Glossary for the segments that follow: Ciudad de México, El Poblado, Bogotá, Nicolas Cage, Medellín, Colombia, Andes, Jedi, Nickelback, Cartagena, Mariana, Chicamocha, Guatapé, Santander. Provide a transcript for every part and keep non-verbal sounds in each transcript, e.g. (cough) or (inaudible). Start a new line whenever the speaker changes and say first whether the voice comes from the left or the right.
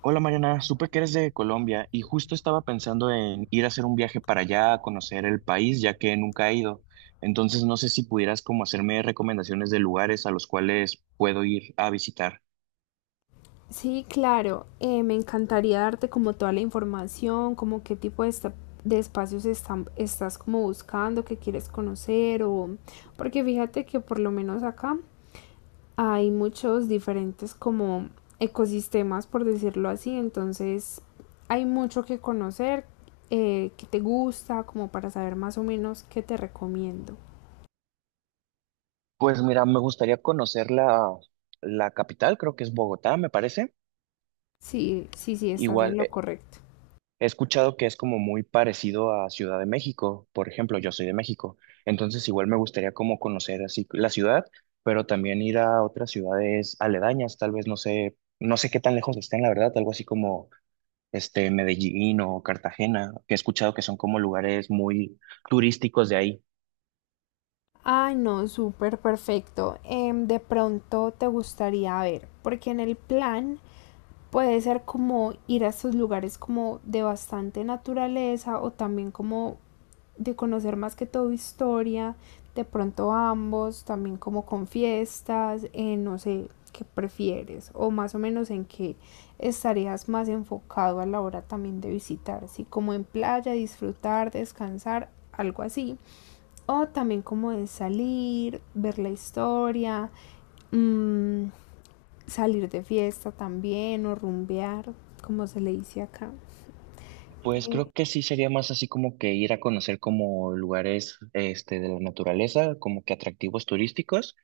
right: Hola Mariana, supe que eres de Colombia y justo estaba pensando en ir a hacer un viaje para allá a conocer el país, ya que nunca he ido. Entonces no sé si pudieras como hacerme recomendaciones de lugares a los cuales puedo ir a visitar.
left: Sí, claro, me encantaría darte como toda la información, como qué tipo de, de espacios están, estás como buscando, que quieres conocer o... Porque fíjate que por lo menos acá hay muchos diferentes como ecosistemas, por decirlo así, entonces hay mucho que conocer, que te gusta, como para saber más o menos qué te recomiendo.
right: Pues mira, me gustaría conocer la capital, creo que es Bogotá, me parece.
left: Sí, sí, sí, estás en
right: Igual,
left: lo correcto.
right: he escuchado que es como muy parecido a Ciudad de México, por ejemplo, yo soy de México, entonces igual me gustaría como conocer así la ciudad, pero también ir a otras ciudades aledañas, tal vez no sé, no sé qué tan lejos estén, la verdad, algo así como este Medellín o Cartagena, que he escuchado que son como lugares muy turísticos de ahí.
left: Ay, no, súper perfecto. De pronto te gustaría ver, porque en el plan puede ser como ir a estos lugares como de bastante naturaleza o también como de conocer más que todo historia, de pronto ambos, también como con fiestas, no sé qué prefieres o más o menos en qué estarías más enfocado a la hora también de visitar, si como en playa, disfrutar, descansar, algo así. O también como de salir, ver la historia, mmm, salir de fiesta también o rumbear, como se le dice acá.
right: Pues creo que sí sería más así como que ir a conocer como lugares este de la naturaleza, como que atractivos turísticos,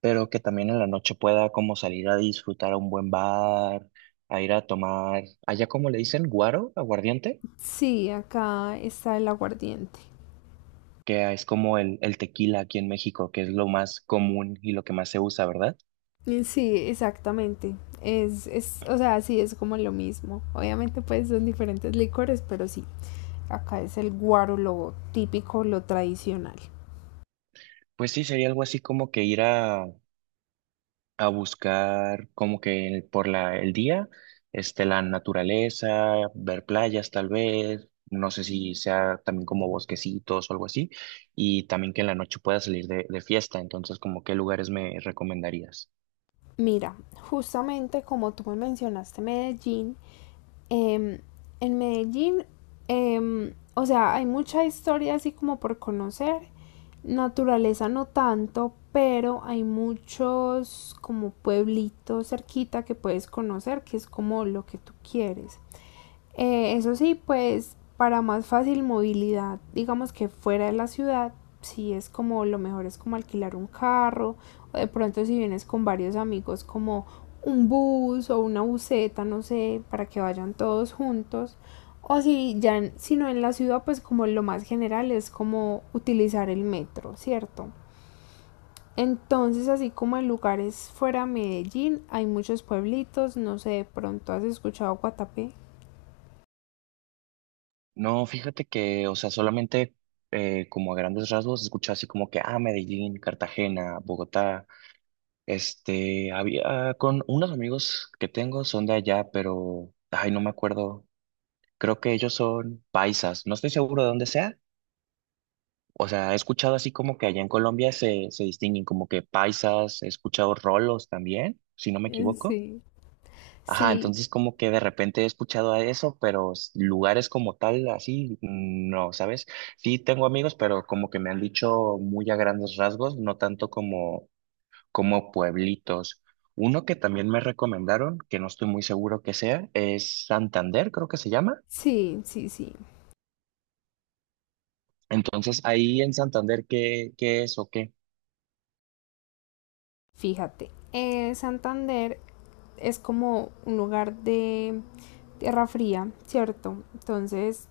right: pero que también en la noche pueda como salir a disfrutar a un buen bar, a ir a tomar, allá como le dicen, guaro, aguardiente,
left: Sí, acá está el aguardiente.
right: que es como el tequila aquí en México, que es lo más común y lo que más se usa, ¿verdad?
left: Sí, exactamente. Es, o sea, sí, es como lo mismo. Obviamente, pues son diferentes licores, pero sí, acá es el guaro, lo típico, lo tradicional.
right: Pues sí, sería algo así como que ir a buscar como que por el día, este, la naturaleza, ver playas tal vez. No sé si sea también como bosquecitos o algo así, y también que en la noche pueda salir de fiesta, entonces como qué lugares me recomendarías.
left: Mira, justamente como tú me mencionaste Medellín, em, en Medellín, o sea, hay mucha historia así como por conocer, naturaleza no tanto, pero hay muchos como pueblitos cerquita que puedes conocer, que es como lo que tú quieres. Eso sí, pues para más fácil movilidad, digamos que fuera de la ciudad, si es como lo mejor es como alquilar un carro, o de pronto si vienes con varios amigos como un bus o una buseta, no sé, para que vayan todos juntos. O si ya, si no en la ciudad, pues como lo más general es como utilizar el metro, ¿cierto? Entonces, así como en lugares fuera de Medellín, hay muchos pueblitos, no sé, de pronto has escuchado Guatapé.
right: No, fíjate que, o sea, solamente como a grandes rasgos escuché así como que, ah, Medellín, Cartagena, Bogotá, este, había con unos amigos que tengo son de allá, pero, ay, no me acuerdo, creo que ellos son paisas, no estoy seguro de dónde sea, o sea, he escuchado así como que allá en Colombia se distinguen como que paisas, he escuchado rolos también, si no me
left: (laughs)
right: equivoco.
left: Sí.
right: Ajá,
left: Sí,
right: entonces como que de repente he escuchado a eso, pero lugares como tal, así, no, ¿sabes? Sí tengo amigos, pero como que me han dicho muy a grandes rasgos, no tanto como, como pueblitos. Uno que también me recomendaron, que no estoy muy seguro que sea, es Santander, creo que se llama.
left: sí, sí, sí.
right: Entonces, ahí en Santander, qué es o qué?
left: Fíjate, Santander es como un lugar de tierra fría, ¿cierto? Entonces,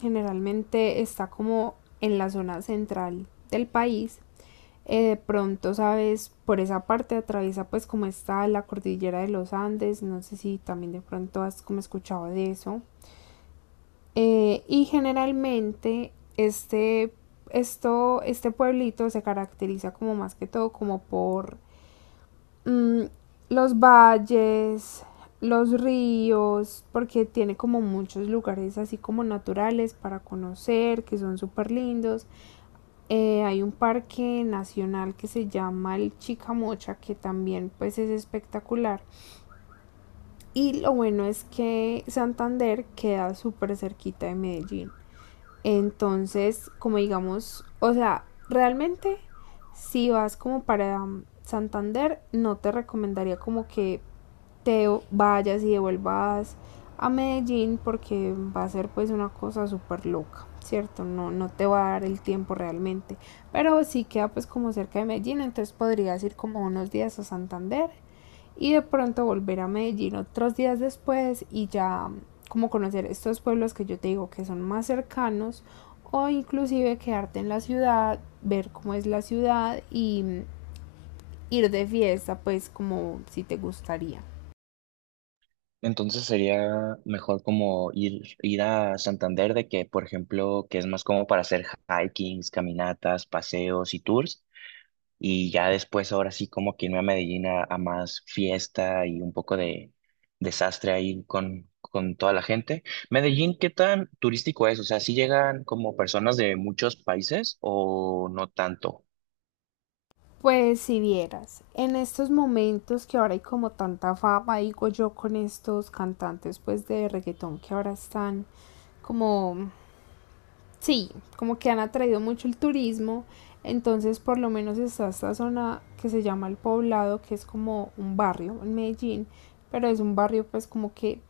left: generalmente está como en la zona central del país. De pronto, sabes, por esa parte atraviesa pues como está la cordillera de los Andes. No sé si también de pronto has como escuchado de eso. Y generalmente este, este pueblito se caracteriza como más que todo como por mm, los valles, los ríos, porque tiene como muchos lugares así como naturales para conocer, que son súper lindos. Hay un parque nacional que se llama el Chicamocha, que también pues es espectacular. Y lo bueno es que Santander queda súper cerquita de Medellín. Entonces, como digamos, o sea, realmente si vas como para Santander, no te recomendaría como que te vayas y devuelvas a Medellín porque va a ser pues una cosa súper loca, ¿cierto? No, no te va a dar el tiempo realmente, pero sí queda pues como cerca de Medellín, entonces podrías ir como unos días a Santander y de pronto volver a Medellín otros días después y ya como conocer estos pueblos que yo te digo que son más cercanos o inclusive quedarte en la ciudad, ver cómo es la ciudad y ir de fiesta pues como si te gustaría.
right: Entonces sería mejor como ir, ir a Santander de que, por ejemplo, que es más como para hacer hikings, caminatas, paseos y tours. Y ya después, ahora sí, como que irme a Medellín a más fiesta y un poco de desastre ahí con toda la gente. Medellín, ¿qué tan turístico es? O sea, ¿sí llegan como personas de muchos países o no tanto?
left: Pues si vieras, en estos momentos que ahora hay como tanta fama, digo yo, con estos cantantes pues de reggaetón que ahora están como, sí, como que han atraído mucho el turismo, entonces por lo menos está esta zona que se llama El Poblado, que es como un barrio en Medellín, pero es un barrio pues como que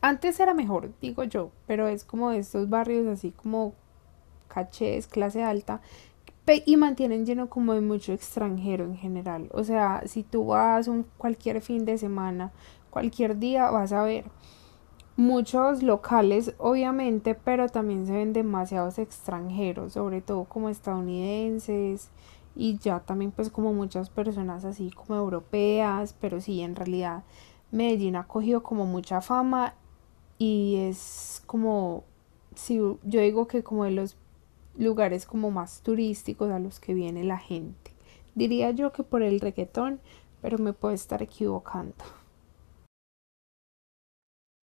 left: antes era mejor, digo yo, pero es como de estos barrios así como cachés, clase alta, y mantienen lleno como de mucho extranjero en general. O sea, si tú vas un cualquier fin de semana, cualquier día, vas a ver muchos locales, obviamente, pero también se ven demasiados extranjeros, sobre todo como estadounidenses y ya también pues como muchas personas así como europeas, pero sí, en realidad Medellín ha cogido como mucha fama y es como, si yo digo que como de los lugares como más turísticos a los que viene la gente. Diría yo que por el reggaetón, pero me puedo estar equivocando.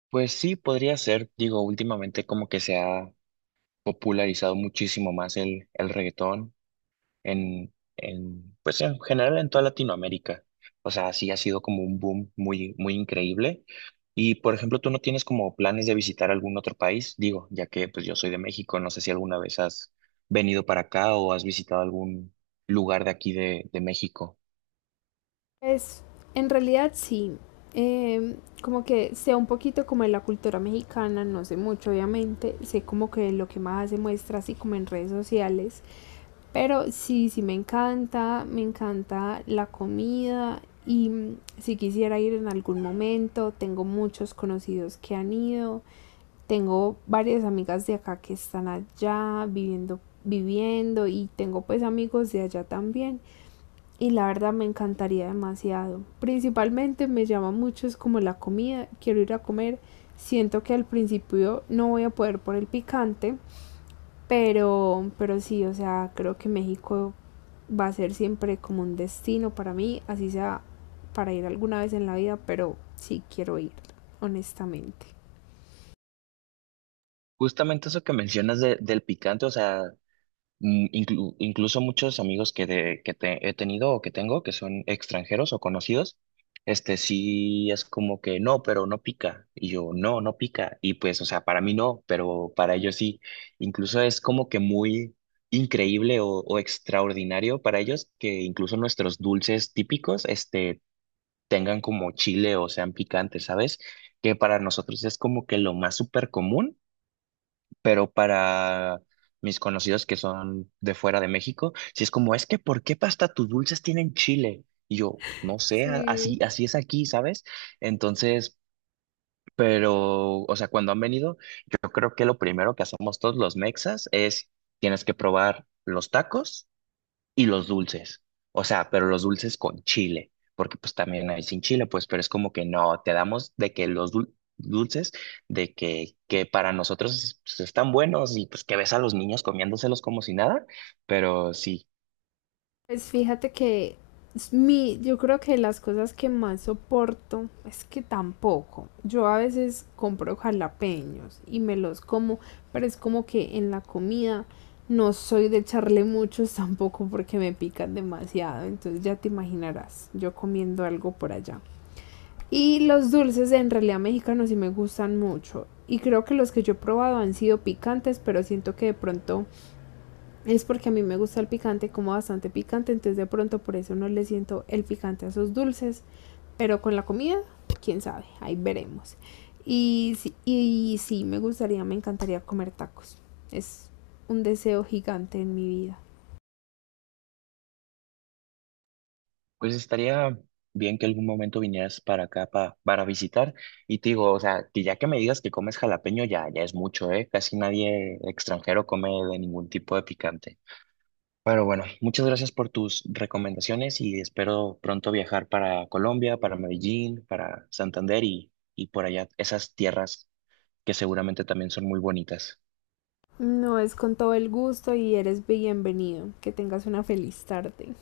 right: Pues sí, podría ser. Digo, últimamente como que se ha popularizado muchísimo más el reggaetón pues en general en toda Latinoamérica. O sea, sí ha sido como un boom muy, muy increíble. Y, por ejemplo, ¿tú no tienes como planes de visitar algún otro país? Digo, ya que pues yo soy de México, no sé si alguna vez has venido para acá o has visitado algún lugar de aquí de México.
left: Pues en realidad sí, eh, como que sea un poquito como en la cultura mexicana, no sé mucho obviamente, sé como que lo que más se muestra así como en redes sociales, pero sí, sí me encanta la comida y si quisiera ir en algún momento, tengo muchos conocidos que han ido Tengo varias amigas de acá que están allá viviendo, viviendo y tengo pues amigos de allá también. Y la verdad me encantaría demasiado. Principalmente me llama mucho es como la comida. Quiero ir a comer. Siento que al principio no voy a poder por el picante, pero sí, o sea, creo que México va a ser siempre como un destino para mí, así sea para ir alguna vez en la vida, pero sí quiero ir, honestamente.
right: Justamente eso que mencionas del picante, o sea, mm, incluso muchos amigos que, he tenido o que tengo, que son extranjeros o conocidos, este sí es como que no, pero no pica. Y yo, no, no pica. Y pues, o sea, para mí no, pero para ellos sí. Incluso es como que muy increíble o extraordinario para ellos que incluso nuestros dulces típicos, este, tengan como chile o sean picantes, ¿sabes? Que para nosotros es como que lo más súper común, pero para mis conocidos que son de fuera de México, si es como, es que ¿por qué hasta tus dulces tienen chile? Y yo, no sé,
left: Sí,
right: así, así es aquí, ¿sabes? Entonces, pero, o sea, cuando han venido, yo creo que lo primero que hacemos todos los mexas es, tienes que probar los tacos y los dulces. O sea, pero los dulces con chile, porque pues también hay sin chile, pues, pero es como que no, te damos de que los dulces, de que para nosotros pues, están buenos y pues que ves a los niños comiéndoselos como si nada, pero sí,
left: pues fíjate que es mi, yo creo que las cosas que más soporto es que tampoco. Yo a veces compro jalapeños y me los como, pero es como que en la comida no soy de echarle muchos (laughs) tampoco porque me pican demasiado. Entonces ya te imaginarás, yo comiendo algo por allá. Y los dulces en realidad mexicanos sí me gustan mucho. Y creo que los que yo he probado han sido picantes, pero siento que de pronto es porque a mí me gusta el picante, como bastante picante, entonces de pronto por eso no le siento el picante a esos dulces. Pero con la comida, quién sabe, ahí veremos. Y, y sí, me gustaría, me encantaría comer tacos. Es un deseo gigante en mi vida.
right: pues estaría bien que algún momento vinieras para acá para visitar y te digo, o sea, que ya que me digas que comes jalapeño ya, ya es mucho, ¿eh? Casi nadie extranjero come de ningún tipo de picante. Pero bueno, muchas gracias por tus recomendaciones y espero pronto viajar para Colombia, para Medellín, para Santander y por allá esas tierras que seguramente también son muy bonitas.
left: No es con todo el gusto y eres bienvenido. Que tengas una feliz tarde.